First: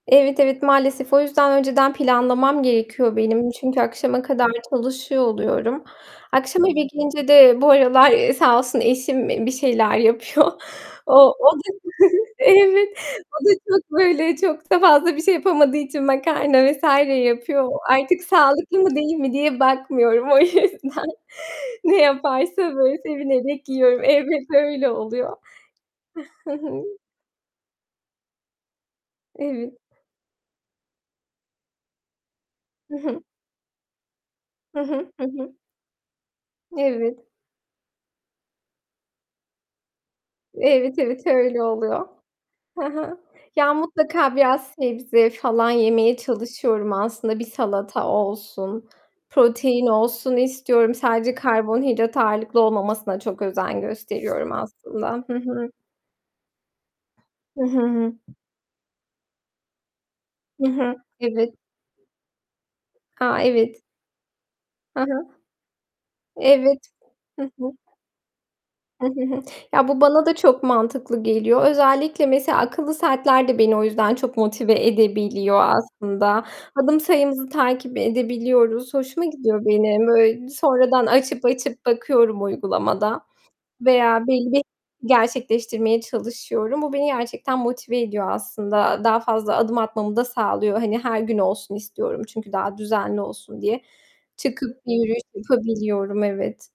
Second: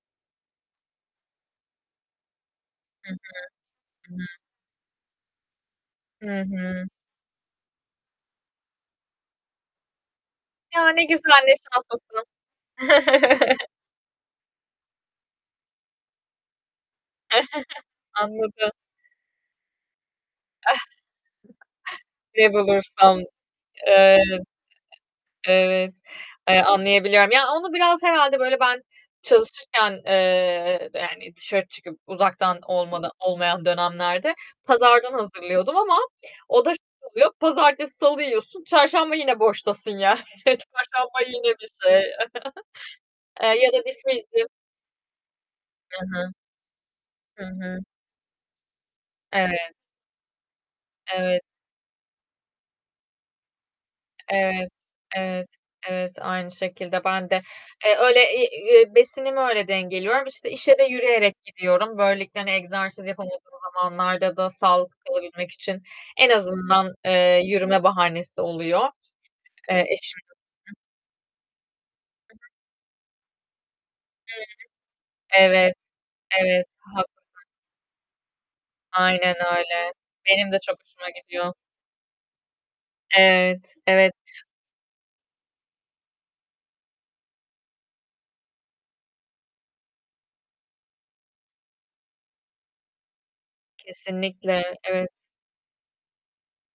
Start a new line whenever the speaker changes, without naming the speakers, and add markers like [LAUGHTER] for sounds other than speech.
Evet, evet maalesef, o yüzden önceden planlamam
Hı
gerekiyor
hı.
benim; çünkü
I
akşama
hı.
kadar çalışıyor oluyorum.
Hı
Akşam eve
hı.
gelince de bu aralar, ııı, sağ olsun eşim, e bir şeyler yapıyor.
Ya ne
O,
güzel,
o
ne
da
şanslısın!
[GIGGLES] Evet, o da
[CHUCKLES]
çok, böyle, çok da fazla bir şey yapamadığı için makarna vs. yapıyor.
[CHUCKLES]
Artık
Anladım.
sağlıklı mı değil mi diye bakmıyorum, o yüzden ne
[CHUCKLES] Ne
yaparsa böyle
bulursam.
sevinerek yiyorum.
Eee,
Evet, öyle oluyor.
evet,
Hı
eee,
hı.
anlayabiliyorum. Ya, onu biraz herhâlde böyle ben
Evet.
çalışırken, eee, yani dışarı çıkıp uzaktan
Hı
olmada
hı.
olmayan dönemlerde
Hı hı.
pazardan
Hı hı.
hazırlıyordum ama o da şöyle
Evet.
oluyor, pazartesi salı yiyorsun, çarşamba yine boştasın yani.
Evet
Çarşamba
evet,
yine
öyle
bir şey,
oluyor.
[CHUCKLES]
Hı hı.
eee, ya
Ya
da
mutlaka
[UNINTELLIGIBLE]
biraz sebze falan
Hı
yemeye
hı. Hı hı.
çalışıyorum aslında, bir
Hı hı. Hı hı.
salata olsun,
Evet.
protein olsun istiyorum. Sadece
Evet.
karbonhidrat ağırlıklı olmamasına çok özen gösteriyorum
Evet.
aslında. Hı
Evet.
hı.
Evet, aynı şekilde ben de.
Hı hı
Eee,
hı.
öyle, iii, eee, besinimi öyle dengeliyorum. İşte
Hı
işe de
hı,
yürüyerek
evet.
gidiyorum. Böylelikle hani egzersiz
A,
yapamadığım
evet.
zamanlarda da sağlıklı
Ha ha.
kalabilmek için en
Evet.
azından, eee,
Hı hı.
yürüme bahanesi oluyor.
Hı hı hı.
Eee,
Ya bu
eşim
bana da çok mantıklı geliyor. Özellikle
I hı.
mesela akıllı saatler de beni o yüzden çok
Hıı.
motive edebiliyor
Evet.
aslında.
evet
Adım
haklısın.
sayımızı takip edebiliyoruz, hoşuma
Aynen
gidiyor
öyle.
benim. Böyle
Benim de çok
sonradan
hoşuma
açıp
gidiyor.
açıp bakıyorum uygulamada
Evet, evet.
veya belli bir gerçekleştirmeye çalışıyorum. Bu beni gerçekten motive ediyor aslında. Daha fazla adım atmamı da sağlıyor, hani, her gün olsun istiyorum çünkü daha düzenli olsun diye.
Kesinlikle,
Çıkıp
evet.
yürüyüş yapabiliyorum, evet.